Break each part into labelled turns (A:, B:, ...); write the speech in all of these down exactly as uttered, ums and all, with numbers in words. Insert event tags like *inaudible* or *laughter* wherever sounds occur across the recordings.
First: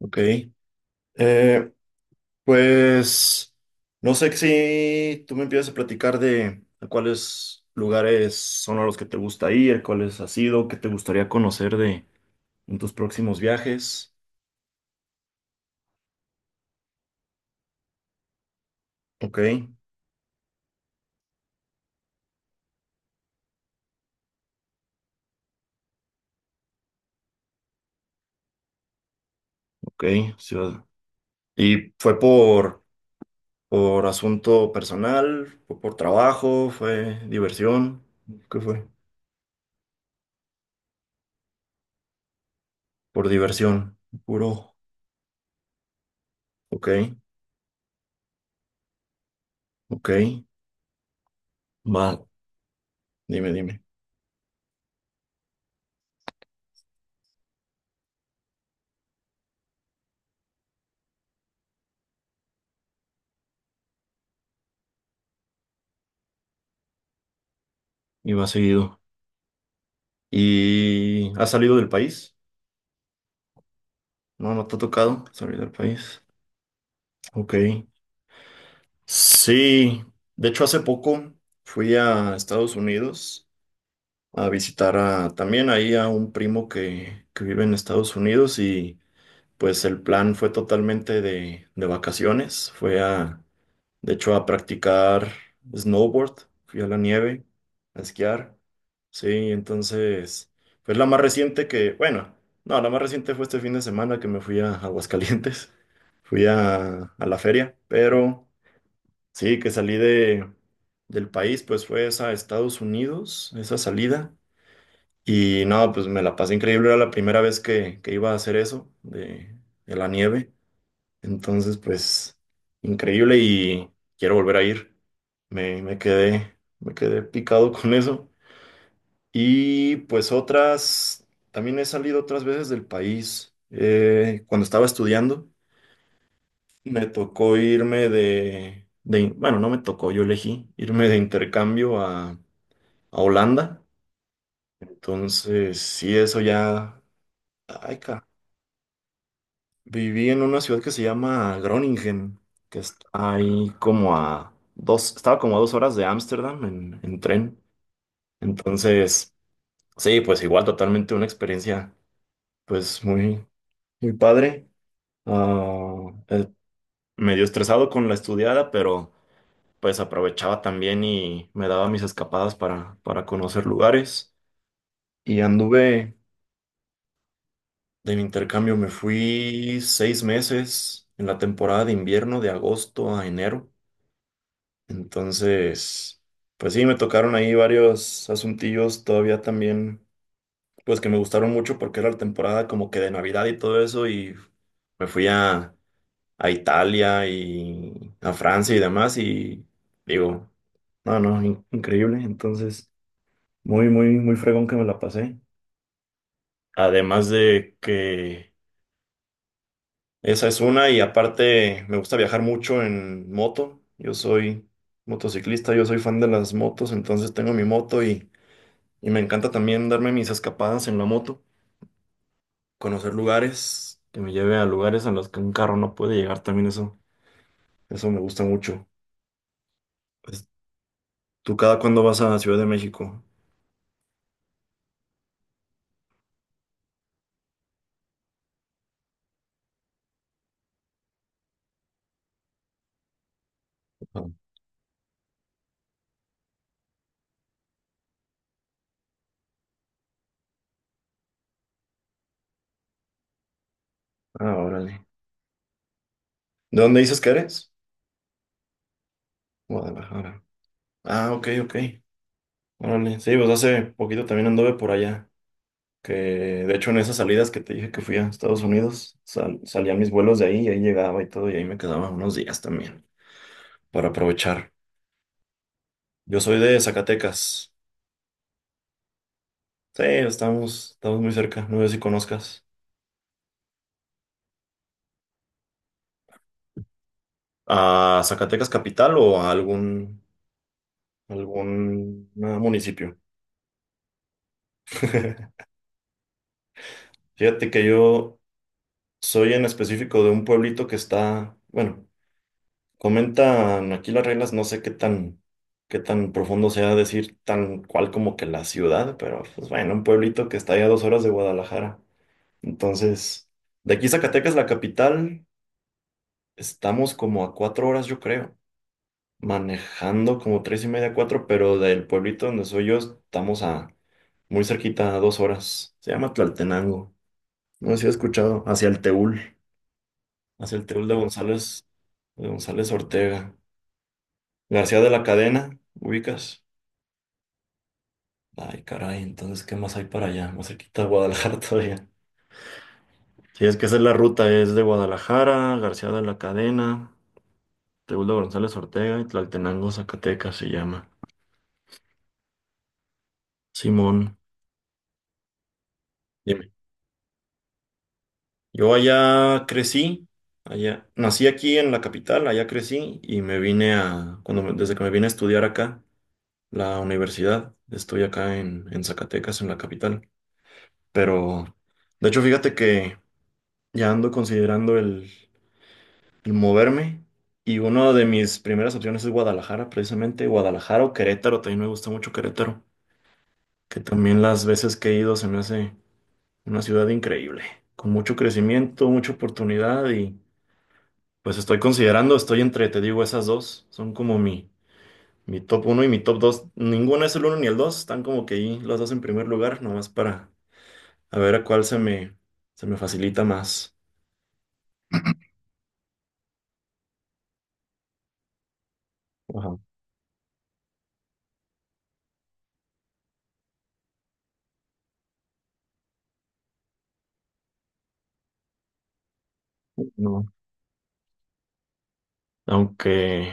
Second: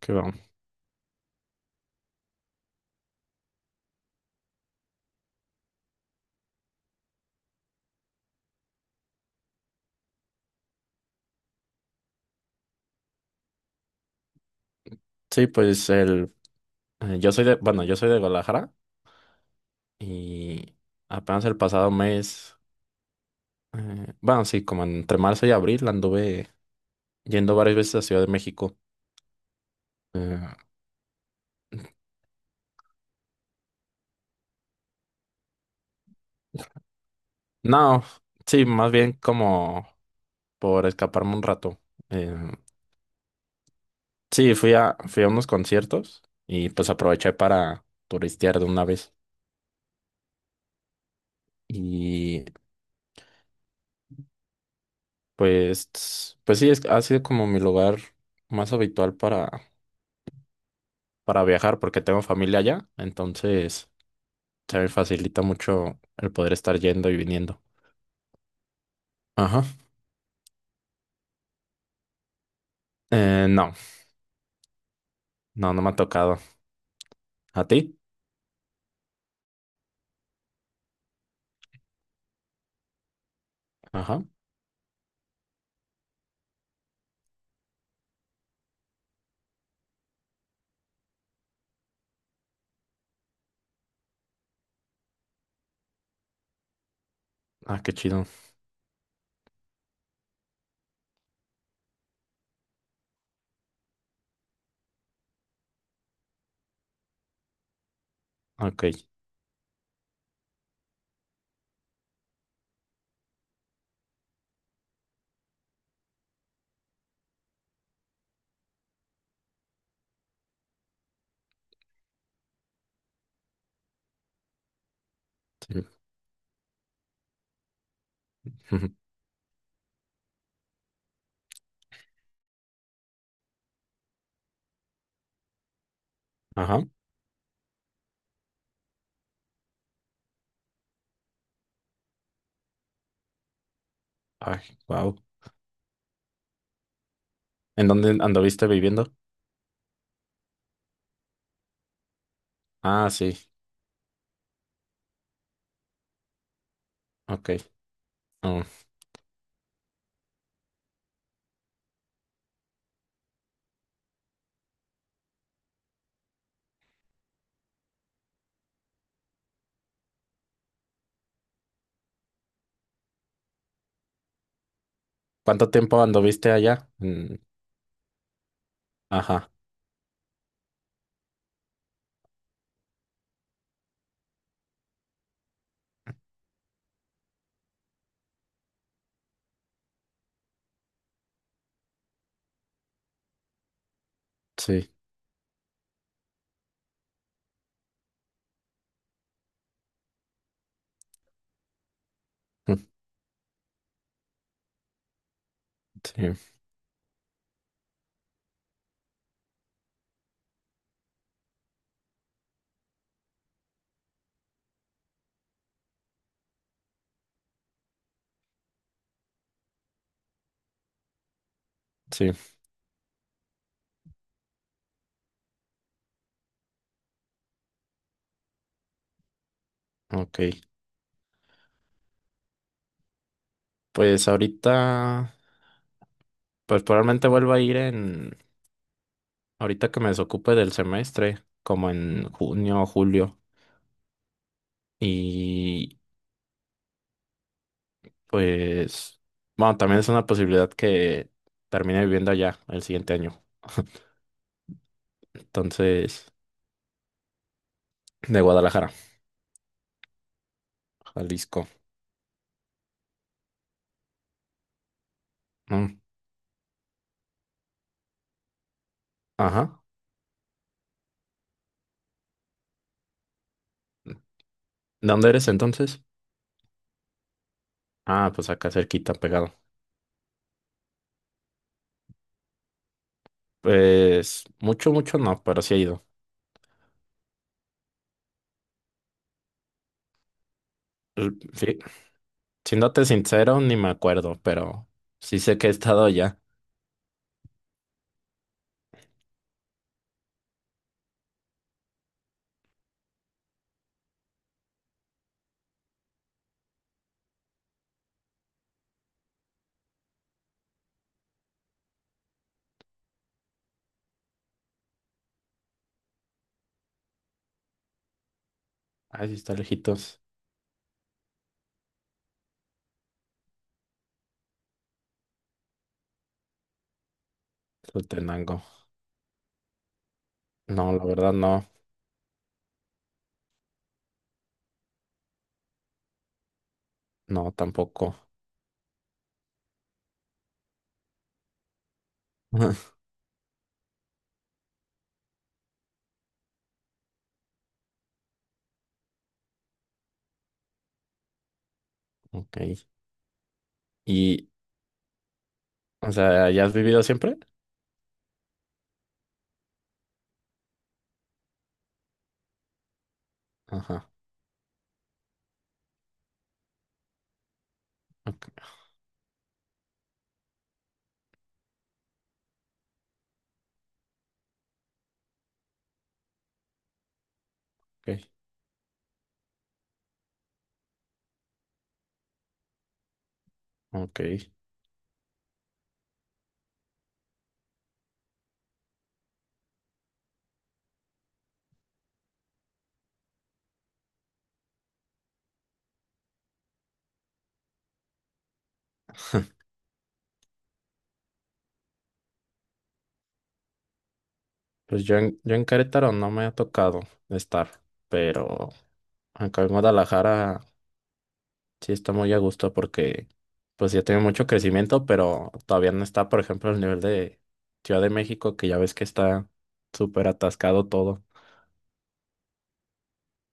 A: Qué bueno.
B: Eh, pues no sé si tú me empiezas a platicar de a cuáles lugares son a los que te gusta ir, cuáles has ido, qué te gustaría conocer de en tus próximos viajes.
A: Sí, pues el, eh, yo soy de, bueno, yo soy de Guadalajara
B: Ok,
A: y apenas el pasado mes, eh, bueno, sí, como entre marzo y abril anduve yendo varias veces a Ciudad de México.
B: ok.
A: Eh,
B: ciudad- ¿Y fue por, por asunto personal, fue por trabajo, fue diversión?
A: no,
B: ¿Qué
A: sí,
B: fue?
A: más bien como por escaparme un rato. Eh,
B: Por diversión,
A: sí, fui
B: puro.
A: a, fui a unos conciertos y
B: Ok,
A: pues aproveché para turistear de una vez.
B: ok. Va,
A: Y
B: dime, dime.
A: pues, pues sí, es- ha sido como mi lugar más habitual para para viajar porque tengo familia allá, entonces se me facilita mucho el poder estar yendo y viniendo.
B: Y va seguido.
A: Ajá.
B: ¿Y has salido del país?
A: Eh, no,
B: No, no te ha tocado salir del
A: no, no me ha
B: país.
A: tocado. ¿A ti?
B: Ok. Sí, de hecho hace poco fui a Estados Unidos
A: Ajá.
B: a visitar a, también ahí a un primo que, que vive en Estados Unidos y pues el plan fue totalmente de, de vacaciones. Fue a, De hecho, a practicar snowboard, fui a la nieve,
A: Ah, qué
B: a
A: chido.
B: esquiar. Sí, entonces, pues la más reciente que, bueno, no, la más reciente fue este fin de semana que me fui a Aguascalientes, *laughs* fui a, a la feria, pero
A: Ok.
B: sí, que salí de, del país, pues fue esa a Estados Unidos, esa salida, y no, pues me la pasé increíble, era la primera vez que, que iba a hacer eso, de, de la nieve, entonces, pues, increíble y quiero volver a ir. Me,
A: Sí.
B: me quedé, me quedé picado *laughs* con eso.
A: *laughs*
B: Y pues otras, también he salido otras veces del país. Eh, cuando estaba estudiando,
A: Ajá.
B: me tocó irme de, de, bueno, no me tocó, yo elegí irme de intercambio a, a Holanda.
A: Ay, wow.
B: Entonces, sí, eso ya,
A: ¿En
B: ay,
A: dónde
B: caramba.
A: anduviste viviendo?
B: Viví en una ciudad que se llama Groningen, que está
A: Ah, sí.
B: ahí como a dos, estaba como a dos horas de Ámsterdam en, en
A: Ok.
B: tren.
A: Oh.
B: Entonces, sí, pues igual totalmente una experiencia, pues muy, muy padre. Ah, eh, medio estresado con la estudiada, pero pues aprovechaba también y me daba mis escapadas para, para conocer lugares. Y
A: ¿Cuánto tiempo
B: anduve
A: anduviste allá? Mm.
B: de mi intercambio, me
A: Ajá.
B: fui seis meses en la temporada de invierno, de agosto a enero. Entonces, pues sí, me tocaron ahí varios asuntillos todavía también, pues que me gustaron mucho porque era la temporada como que de Navidad y todo eso y
A: Sí.
B: me fui a, a Italia y a Francia y demás y digo, no, no, in- increíble.
A: Mm.
B: Entonces, muy, muy, muy fregón que me la pasé.
A: Sí,
B: Además de que esa es una y aparte me gusta viajar mucho en moto. Yo soy motociclista, yo soy fan de las motos, entonces tengo mi moto y... Y me encanta también darme mis escapadas en la moto,
A: sí.
B: conocer lugares, que me lleve a lugares en los que un carro no puede llegar también eso. Eso me gusta mucho.
A: Ok.
B: Pues, ¿tú cada cuándo vas a Ciudad de México?
A: Pues ahorita, pues probablemente vuelva a ir en Ahorita que me desocupe del semestre, como en junio o julio,
B: Ah,
A: y pues, bueno, también es una posibilidad que termine viviendo allá el siguiente año. *laughs*
B: ah, órale.
A: Entonces,
B: ¿De dónde dices que eres?
A: de Guadalajara,
B: Guadalajara. Ah, ok,
A: Jalisco.
B: ok. Órale. Sí, pues hace poquito también anduve por allá.
A: Mm.
B: Que de hecho en esas salidas que te dije que fui a Estados Unidos, sal-
A: Ajá.
B: salían mis vuelos de ahí y ahí llegaba y todo, y ahí me quedaba unos días también para aprovechar.
A: ¿De dónde eres entonces?
B: Yo soy de Zacatecas.
A: Ah, pues acá cerquita, pegado.
B: Sí, estamos, estamos muy cerca, no sé si conozcas.
A: Pues mucho, mucho no, pero sí he ido.
B: ¿A Zacatecas capital o a algún,
A: L- Sí,
B: algún ah,
A: siéndote
B: municipio?
A: sincero, ni me acuerdo, pero sí sé
B: *laughs*
A: que he estado allá.
B: Fíjate que yo soy en específico de un pueblito que está, bueno, comentan aquí las reglas, no sé qué tan, qué tan profundo sea decir tan cual como que la ciudad, pero pues bueno, un pueblito que está ya a dos horas de Guadalajara. Entonces, de aquí Zacatecas, la capital, estamos como a cuatro horas, yo creo.
A: Ay, sí está lejitos.
B: Manejando como tres y media, cuatro, pero del pueblito donde soy yo estamos a muy cerquita, a dos horas. Se llama Tlaltenango. No sé si has
A: Tenango.
B: escuchado, hacia el Teúl, hacia el
A: No, la
B: Teúl de
A: verdad no,
B: González, de González Ortega. García de la Cadena, ubicas.
A: no tampoco.
B: Ay, caray, entonces, ¿qué más hay para allá? Más cerquita de Guadalajara *laughs* todavía.
A: Ajá.
B: Sí, es que esa es la ruta, es de Guadalajara, García de la Cadena, Teúl de González Ortega y Tlaltenango, Zacatecas se llama.
A: Ok.
B: Simón.
A: Y, o sea, ¿ya
B: Dime.
A: has vivido siempre?
B: Yo allá crecí, allá nací aquí en la capital, allá crecí y me vine
A: Ajá.
B: a, cuando me- desde que me vine a estudiar acá, la universidad, estoy acá
A: Ok.
B: en, en Zacatecas, en la capital. Pero, de hecho, fíjate que ya ando considerando el, el moverme y una
A: Ok.
B: de mis primeras opciones es Guadalajara, precisamente, Guadalajara o Querétaro, también me gusta mucho Querétaro, que
A: Ok.
B: también las veces que he ido se me hace una ciudad increíble, con mucho crecimiento, mucha oportunidad. Pues estoy considerando, estoy entre, te digo, esas dos. Son como mi, mi top uno y mi top dos. Ninguno es el uno ni el dos. Están como que ahí los dos en primer lugar, nomás para a ver a cuál se me, se me facilita más.
A: Pues yo en, yo en Querétaro no me ha tocado estar, pero acá en
B: Ajá.
A: Guadalajara sí está muy a gusto porque, pues ya tiene mucho crecimiento, pero todavía no está, por ejemplo, el nivel de Ciudad de México, que ya ves que está súper
B: No.
A: atascado todo.
B: Aunque,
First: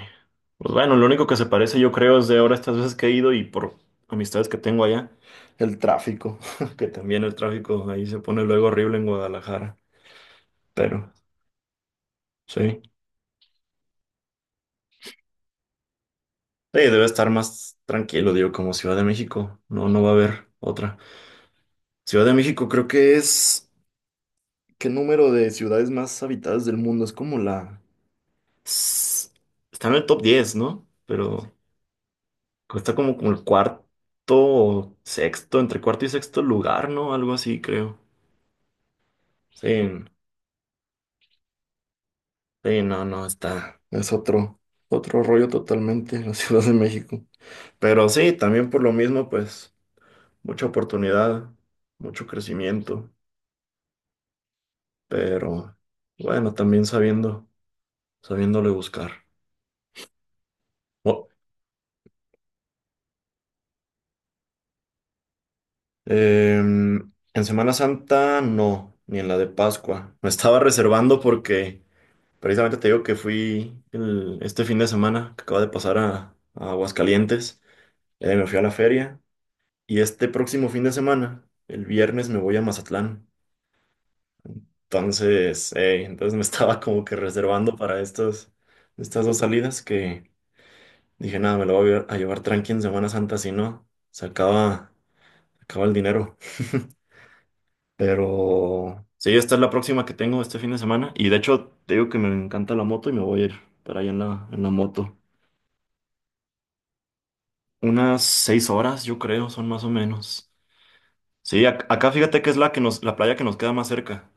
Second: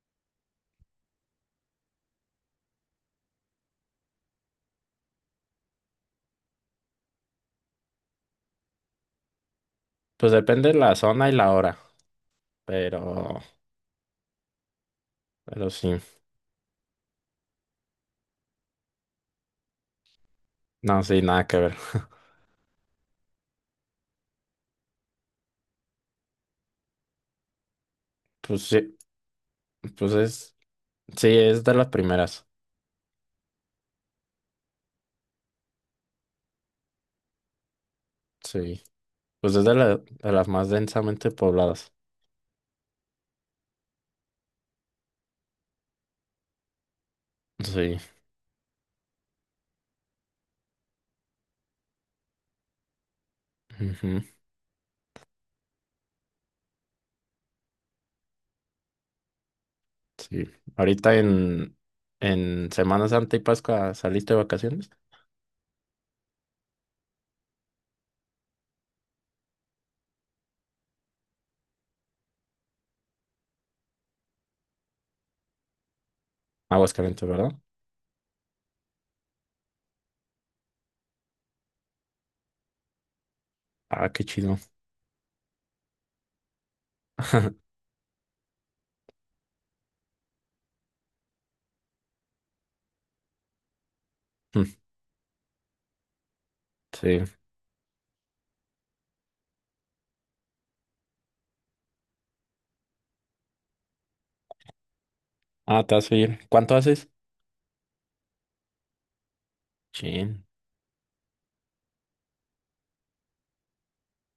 B: pues bueno, lo único que se parece yo creo es de ahora estas veces que he ido y por amistades que tengo allá, el tráfico, *laughs* que también el tráfico ahí se pone luego horrible en Guadalajara.
A: Pues depende de la
B: Pero
A: zona y la hora,
B: sí, sí,
A: pero, pero sí.
B: debe estar más tranquilo, digo, como Ciudad de México. No, no va a haber otra.
A: No, sí, nada que ver.
B: Ciudad de México creo que es... ¿Qué número de ciudades más habitadas del mundo? Es como la...
A: Pues sí,
B: s- Está en el
A: pues
B: top diez,
A: es,
B: ¿no?
A: sí,
B: Pero
A: es de las primeras.
B: está como, como el cuarto o sexto, entre cuarto y sexto lugar, ¿no? Algo así, creo.
A: Sí, pues es de, la-
B: Sí,
A: de las más densamente pobladas.
B: sí, no, no, está. Es otro, otro rollo totalmente la *laughs* Ciudad de México.
A: Sí,
B: Pero sí, también por lo mismo, pues, mucha oportunidad, mucho crecimiento.
A: ujú,
B: Pero bueno, también sabiendo, sabiéndole buscar.
A: sí. Ahorita en, en Semana Santa y Pascua saliste de vacaciones.
B: Em, en Semana Santa no, ni en la de Pascua. Me estaba reservando porque precisamente te digo que fui el- este fin de semana que acaba de pasar a, a
A: Aguascalientes, ¿verdad?
B: Aguascalientes. Eh, me fui a la feria y este próximo fin de semana, el viernes, me voy a Mazatlán.
A: Ah, qué chido.
B: Entonces, eh, entonces me *laughs* estaba como que reservando para estos, estas dos salidas que dije, nada, me lo voy a llevar tranqui en Semana Santa, si no, se
A: Mm.
B: acaba, se acaba el dinero. *laughs*
A: Sí.
B: Pero sí, esta es la próxima que tengo este fin de semana. Y de hecho, te digo que me encanta la moto y me voy a ir para allá en la, en la moto.
A: Ah, te vas a ir. ¿Cuánto haces?
B: Unas seis horas, yo creo, son más o
A: Chin.
B: menos. Sí, ac- acá fíjate que es la que nos, la playa que nos queda más cerca.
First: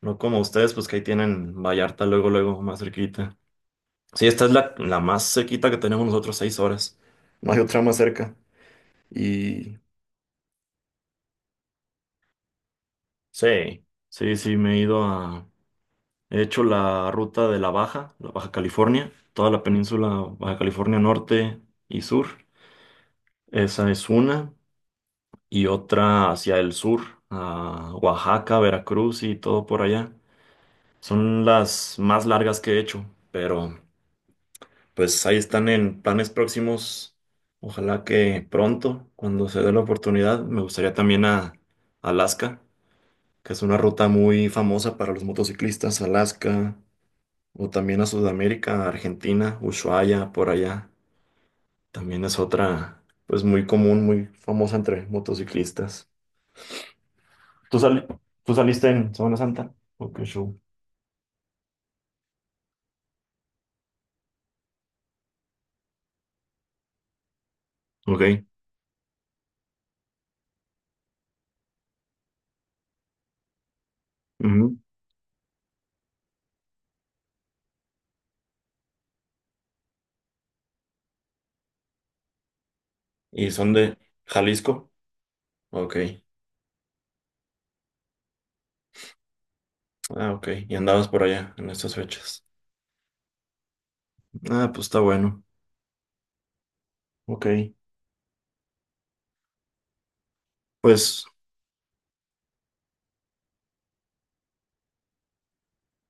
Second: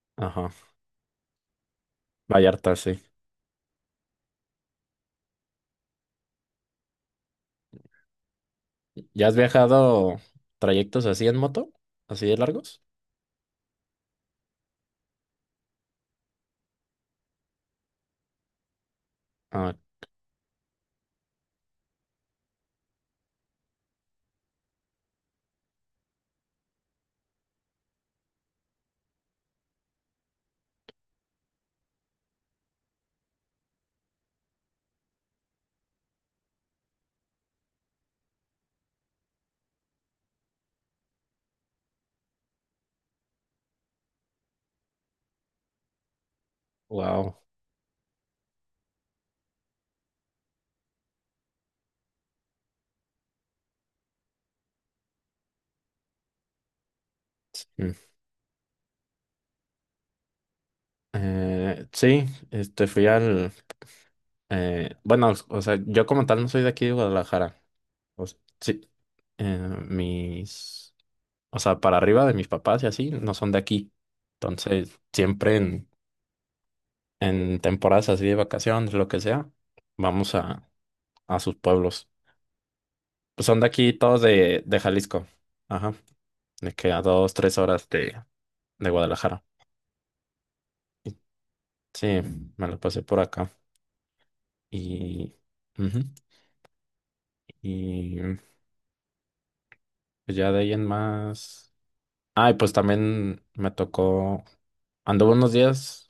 B: No como
A: Ajá.
B: ustedes, pues que ahí tienen Vallarta luego, luego,
A: Vallarta,
B: más
A: sí.
B: cerquita. Sí, esta es la, la más cerquita que tenemos nosotros, seis horas. No hay otra más cerca.
A: ¿Ya has
B: Y
A: viajado trayectos así en moto? ¿Así de largos?
B: sí, sí, sí, me he ido a. He hecho la ruta de la Baja, la Baja California, toda la
A: Ah,
B: península Baja California Norte y Sur. Esa es una. Y otra hacia el sur, a Oaxaca, Veracruz y todo por allá. Son las más largas que he hecho, pero pues ahí están en planes próximos. Ojalá que pronto, cuando se dé la oportunidad, me gustaría también a Alaska, que es una ruta muy famosa para los motociclistas. Alaska,
A: wow.
B: o también a Sudamérica, Argentina, Ushuaia, por allá. También es otra, pues muy común, muy famosa entre motociclistas.
A: Sí,
B: ¿Tú,
A: mm.
B: sali- Tú saliste en Semana Santa? Ok, show.
A: Eh, sí, este fui al. Eh, bueno, o sea, yo como tal no soy de aquí de Guadalajara. O s-
B: Ok.
A: sí, eh, mis, o sea, para arriba de mis papás y así, no son de aquí.
B: Ujú.
A: Entonces, siempre en, en temporadas así de vacaciones, lo que sea, vamos a, a sus pueblos. Pues
B: ¿Y
A: son de
B: son
A: aquí
B: de
A: todos de, de
B: Jalisco?
A: Jalisco. Ajá,
B: Ok.
A: de que a dos, tres horas de, de Guadalajara.
B: Ah, ok. ¿Y andabas
A: Y
B: por allá en estas
A: sí,
B: fechas?
A: me lo pasé por acá.
B: Ah, pues está
A: Y,
B: bueno.
A: Ujú,
B: Ok.
A: y pues ya de ahí en
B: Pues,
A: más. Ay, pues también me tocó, anduve unos días.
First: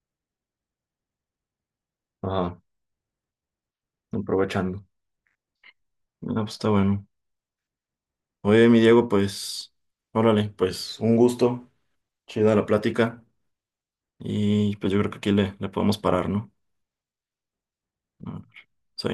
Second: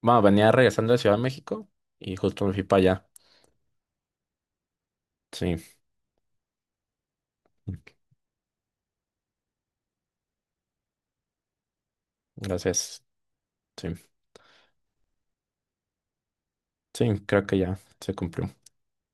A: Bueno, venía regresando de Ciudad de México y justo me
B: ah,
A: fui para allá.
B: aprovechando.
A: Sí,
B: Ah, pues está bueno. Oye, mi Diego, pues, órale, pues un gusto. Chida la
A: gracias.
B: plática.
A: Sí,
B: Y pues yo creo que aquí le, le podemos parar, ¿no?
A: sí, creo que ya se
B: A
A: cumplió.
B: ver, sí.